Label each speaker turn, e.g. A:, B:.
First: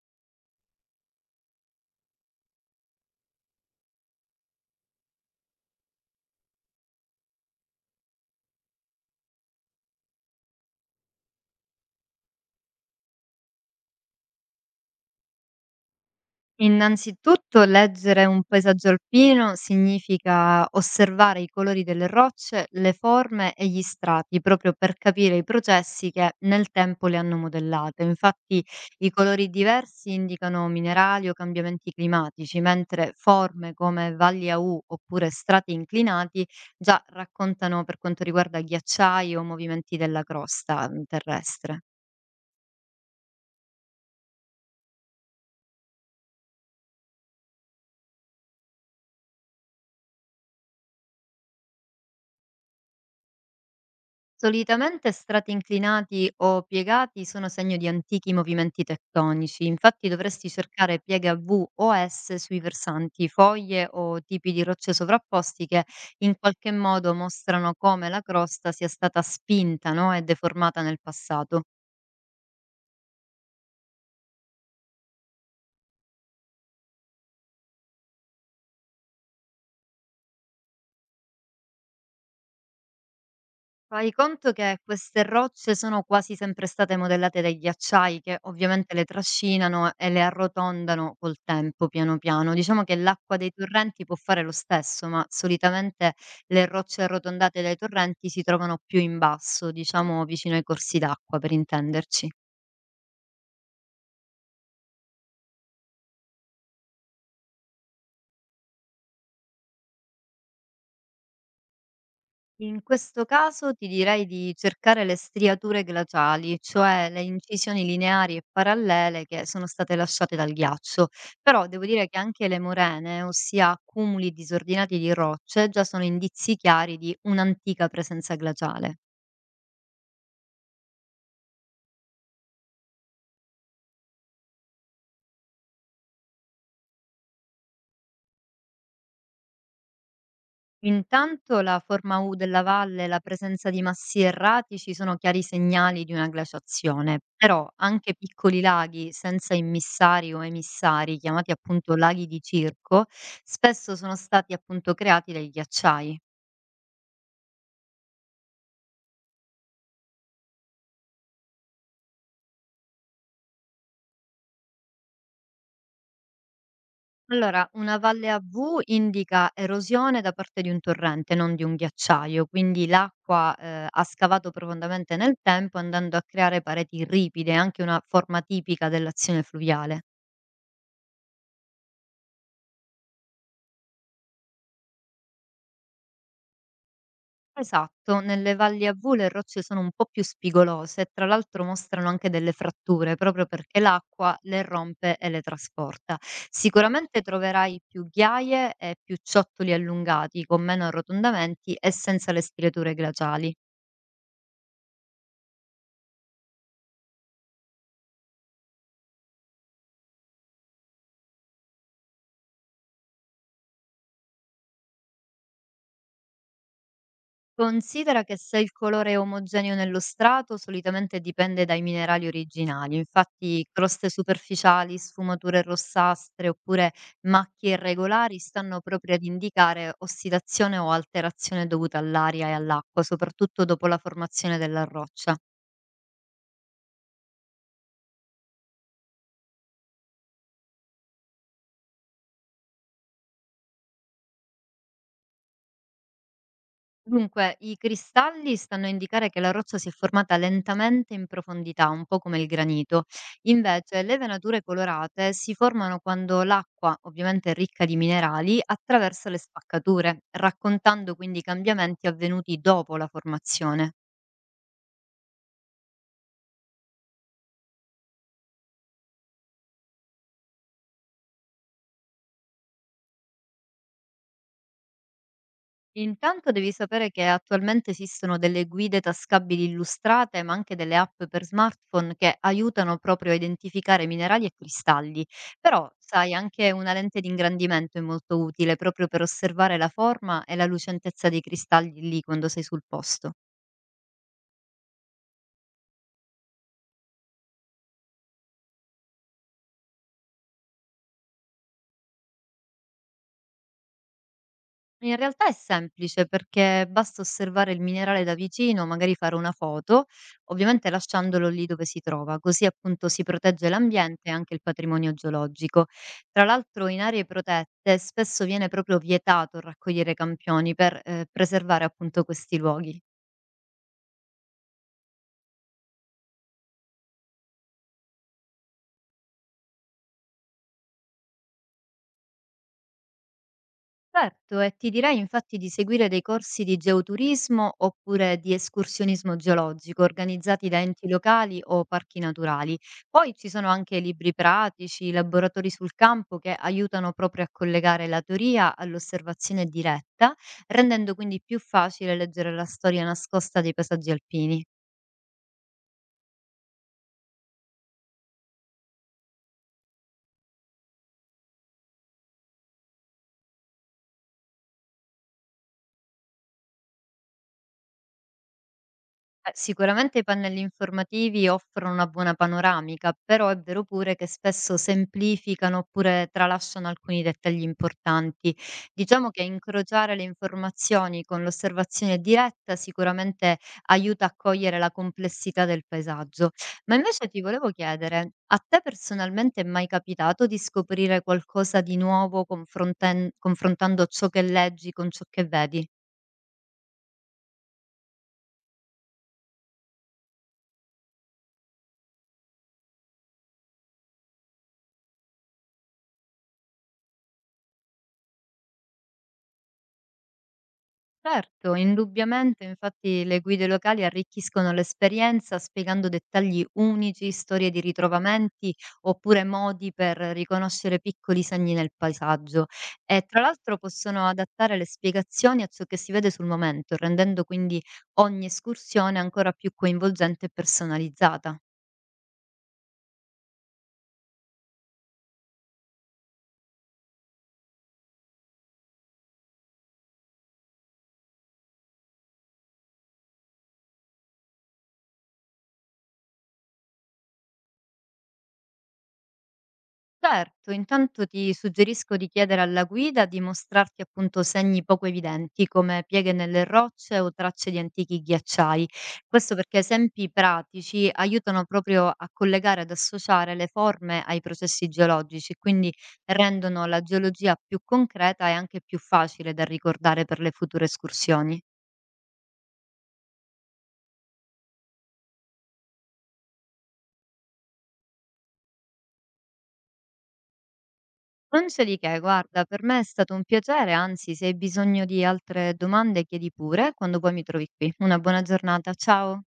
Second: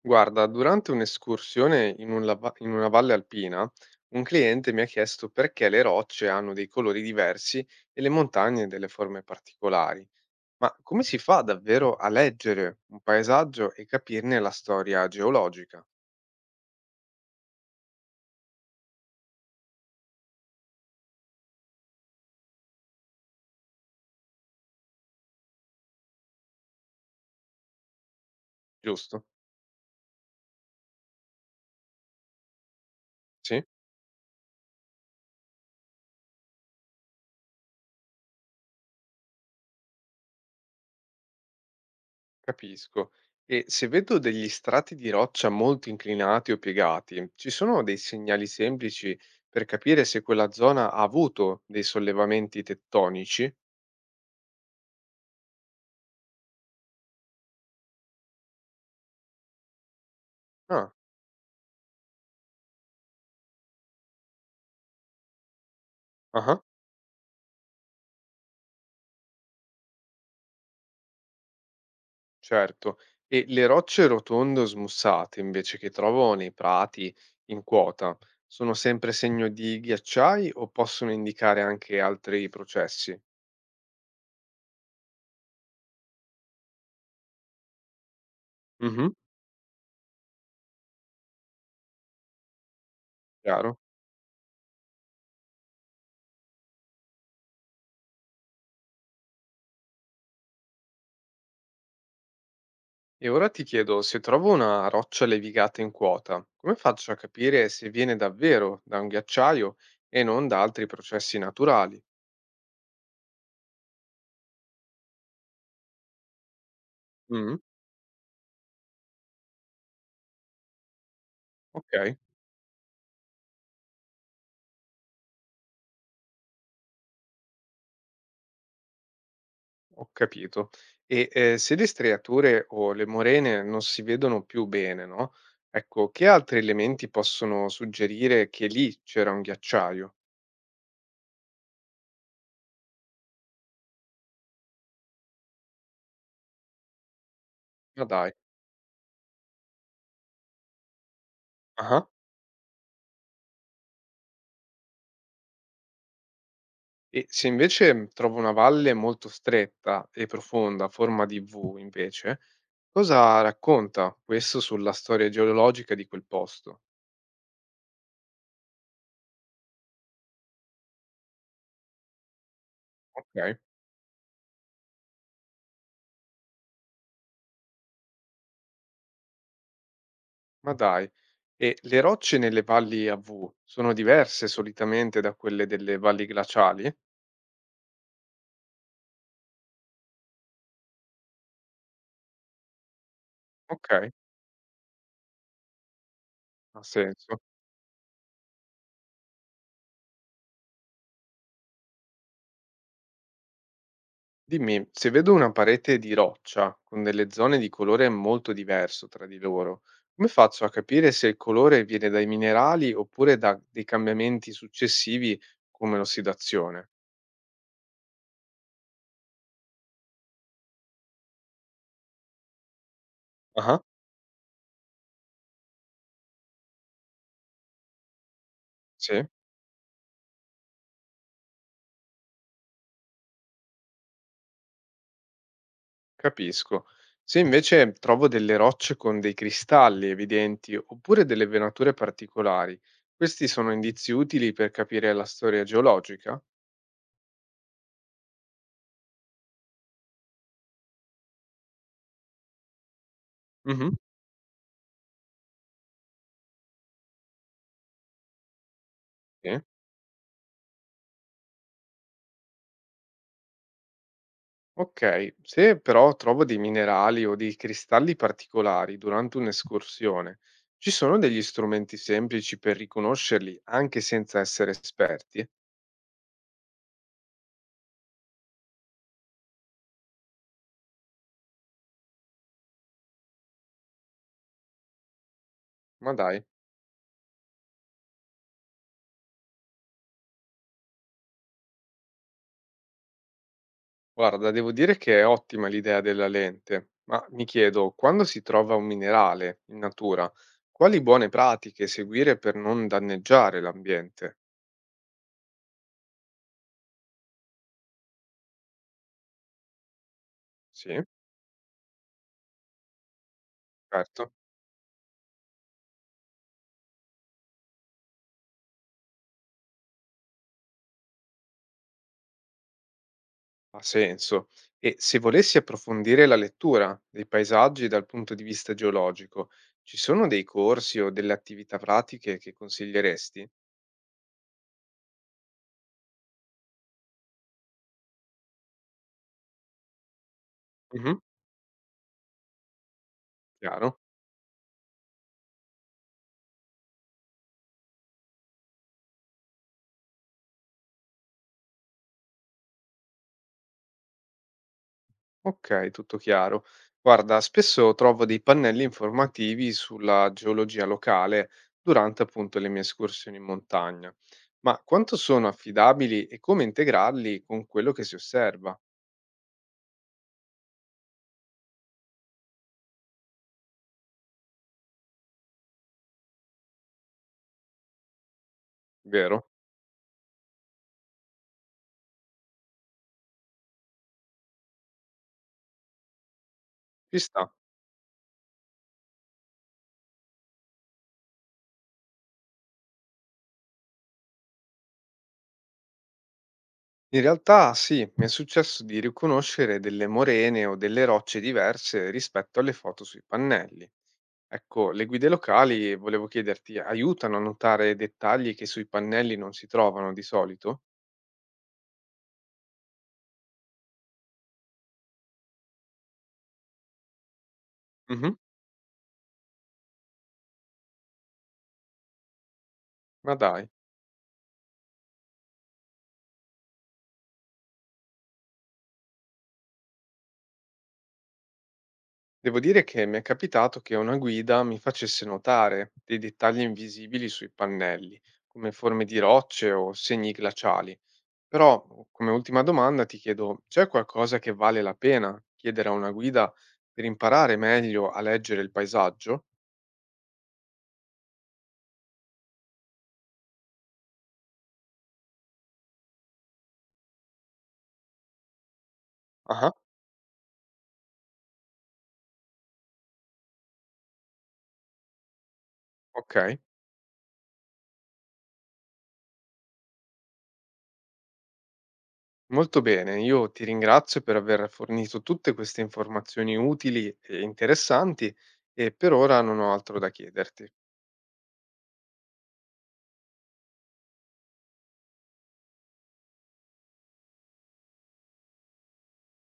A: Guarda, durante un'escursione in in una valle alpina, un cliente mi ha chiesto perché le rocce hanno dei colori diversi e le montagne delle forme particolari. Ma come si fa davvero a leggere un paesaggio e capirne la storia geologica?
B: Innanzitutto leggere un paesaggio alpino significa osservare i colori delle rocce, le forme e gli strati, proprio per capire i processi che nel tempo le hanno modellate. Infatti i
A: Giusto?
B: colori diversi indicano minerali o cambiamenti climatici, mentre
A: Sì,
B: forme come valli a U oppure strati inclinati già raccontano per quanto riguarda ghiacciai o movimenti della crosta terrestre.
A: capisco. E se vedo degli strati di roccia molto inclinati o piegati, ci sono dei segnali semplici per capire se quella zona ha avuto dei sollevamenti tettonici?
B: Solitamente strati inclinati o piegati sono segno di antichi movimenti tettonici, infatti dovresti
A: Ah,
B: cercare piega V o S sui versanti, foglie o tipi di rocce sovrapposti che in
A: ah.
B: qualche modo mostrano come la crosta sia stata spinta, no, e deformata nel passato.
A: Certo. E le rocce rotonde o smussate, invece, che trovo nei prati in quota, sono sempre segno di ghiacciai o possono indicare anche altri processi?
B: Fai conto che queste rocce sono quasi sempre state modellate dai ghiacciai che ovviamente le
A: Mhm.
B: trascinano e le arrotondano col tempo, piano piano. Diciamo che l'acqua dei
A: Chiaro?
B: torrenti può fare lo stesso, ma solitamente le rocce arrotondate dai torrenti si trovano più in basso, diciamo vicino ai corsi d'acqua, per intenderci.
A: E ora ti chiedo, se trovo una roccia levigata in quota, come faccio a capire se viene davvero da un ghiacciaio e non da altri processi naturali?
B: In questo caso ti direi di cercare le striature glaciali, cioè le
A: Mm,
B: incisioni lineari e parallele che sono state lasciate dal ghiaccio. Però devo dire
A: ok.
B: che anche le morene, ossia accumuli disordinati di rocce, già sono indizi chiari di un'antica presenza glaciale.
A: Ho capito. Se le striature o le morene non si vedono più bene, no, ecco, che altri elementi possono suggerire che lì c'era un ghiacciaio?
B: Intanto la forma U della valle e la presenza di massi erratici sono chiari segnali di una glaciazione, però
A: Ma
B: anche
A: dai.
B: piccoli laghi senza immissari o emissari, chiamati appunto
A: Ah-ah.
B: laghi di circo, spesso sono stati appunto creati dai ghiacciai.
A: E se invece trovo una valle molto stretta e profonda, a forma di V invece, cosa racconta questo sulla storia geologica di quel posto?
B: Allora, una valle a V indica erosione da parte di un torrente, non di un ghiacciaio, quindi
A: Okay,
B: l'acqua ha scavato profondamente nel tempo andando a creare pareti ripide, anche una forma tipica dell'azione fluviale.
A: ma dai. E le rocce nelle valli a V sono diverse solitamente da quelle delle valli glaciali?
B: Esatto, nelle valli a V le rocce sono un po' più spigolose e tra l'altro mostrano anche delle fratture, proprio perché
A: Okay.
B: l'acqua le rompe e le trasporta.
A: Ha
B: Sicuramente
A: senso.
B: troverai più ghiaie e più ciottoli allungati, con meno arrotondamenti e senza le striature glaciali.
A: Dimmi, se vedo una parete di roccia con delle zone di colore molto diverso tra di loro, come faccio a capire se il colore viene dai minerali oppure da dei cambiamenti successivi come l'ossidazione?
B: Considera che se il colore è omogeneo nello strato, solitamente dipende dai minerali originali. Infatti,
A: Ah,
B: croste superficiali, sfumature rossastre oppure macchie irregolari stanno
A: sì,
B: proprio ad indicare ossidazione o alterazione dovuta all'aria e all'acqua, soprattutto dopo la formazione della roccia.
A: capisco. Se invece trovo delle rocce con dei cristalli evidenti oppure delle venature particolari, questi sono indizi utili per capire la storia geologica?
B: Dunque, i cristalli stanno a indicare che la roccia si è formata lentamente in profondità, un po' come il granito.
A: Mhm,
B: Invece, le venature colorate si formano quando l'acqua, ovviamente ricca di minerali, attraversa le
A: Sì.
B: spaccature, raccontando quindi i cambiamenti avvenuti dopo la formazione.
A: Ok, se però trovo dei minerali o dei cristalli particolari durante un'escursione, ci sono degli strumenti semplici per riconoscerli anche senza essere esperti?
B: Intanto devi sapere che attualmente esistono delle guide tascabili illustrate, ma anche delle app per smartphone che aiutano proprio a identificare minerali e cristalli. Però,
A: Ma
B: sai,
A: dai,
B: anche una lente di ingrandimento è molto utile proprio per osservare la forma e la lucentezza dei cristalli lì quando sei sul posto.
A: guarda, devo dire che è ottima l'idea della lente, ma mi chiedo, quando si trova un minerale in natura, quali buone pratiche seguire per non danneggiare l'ambiente?
B: In realtà è semplice perché basta osservare il minerale da vicino, magari fare una foto, ovviamente
A: Sì,
B: lasciandolo lì dove si trova, così appunto si protegge l'ambiente e
A: certo.
B: anche il patrimonio geologico. Tra l'altro in aree protette spesso viene proprio vietato raccogliere campioni per preservare appunto questi luoghi.
A: Ha senso. E se volessi approfondire la lettura dei paesaggi dal punto di vista geologico, ci sono dei corsi o delle attività pratiche che consiglieresti?
B: Certo, e ti direi infatti di seguire dei corsi di geoturismo oppure di escursionismo geologico organizzati da enti
A: Mhm,
B: locali o parchi naturali. Poi ci sono
A: Chiaro?
B: anche libri pratici, laboratori sul campo che aiutano proprio a collegare la teoria all'osservazione diretta, rendendo quindi più facile leggere la storia nascosta dei paesaggi alpini.
A: Ok, tutto chiaro. Guarda, spesso trovo dei pannelli informativi sulla geologia locale durante appunto le mie escursioni in montagna. Ma quanto sono affidabili e come integrarli con quello che si osserva?
B: Sicuramente i pannelli informativi offrono una buona panoramica, però è vero pure che spesso semplificano oppure tralasciano alcuni dettagli importanti. Diciamo che
A: Vero?
B: incrociare le informazioni con l'osservazione diretta sicuramente aiuta a cogliere la complessità del paesaggio. Ma
A: Ci
B: invece
A: sta.
B: ti volevo chiedere, a te personalmente è mai capitato di scoprire qualcosa di nuovo confrontando ciò che leggi con ciò che vedi?
A: In realtà sì, mi è successo di riconoscere delle morene o delle rocce diverse rispetto alle foto sui pannelli. Ecco, le guide locali, volevo chiederti, aiutano a notare dettagli che sui pannelli non si trovano di solito?
B: Certo, indubbiamente, infatti le guide locali arricchiscono l'esperienza spiegando dettagli unici, storie di
A: Mhm.
B: ritrovamenti oppure modi per riconoscere piccoli segni nel paesaggio e
A: Ma
B: tra
A: dai,
B: l'altro possono adattare le spiegazioni a ciò che si vede sul momento, rendendo quindi ogni escursione ancora più coinvolgente e personalizzata.
A: devo dire che mi è capitato che una guida mi facesse notare dei dettagli invisibili sui pannelli, come forme di rocce o segni glaciali. Però, come ultima domanda, ti chiedo, c'è qualcosa che vale la pena chiedere a una guida per imparare meglio a leggere il paesaggio?
B: Certo, intanto ti suggerisco di chiedere alla guida di mostrarti appunto segni poco evidenti come pieghe nelle rocce o tracce di antichi ghiacciai. Questo
A: Ah,
B: perché esempi pratici aiutano proprio a collegare ed associare le forme ai processi geologici, quindi
A: ok,
B: rendono la geologia più concreta e anche più facile da ricordare per le future escursioni.
A: molto bene. Io ti ringrazio per aver fornito tutte queste informazioni utili e interessanti e per ora non ho altro da chiederti.
B: Non c'è di che, guarda, per me è stato un piacere, anzi, se hai bisogno di altre domande chiedi pure quando poi mi trovi qui. Una buona giornata, ciao!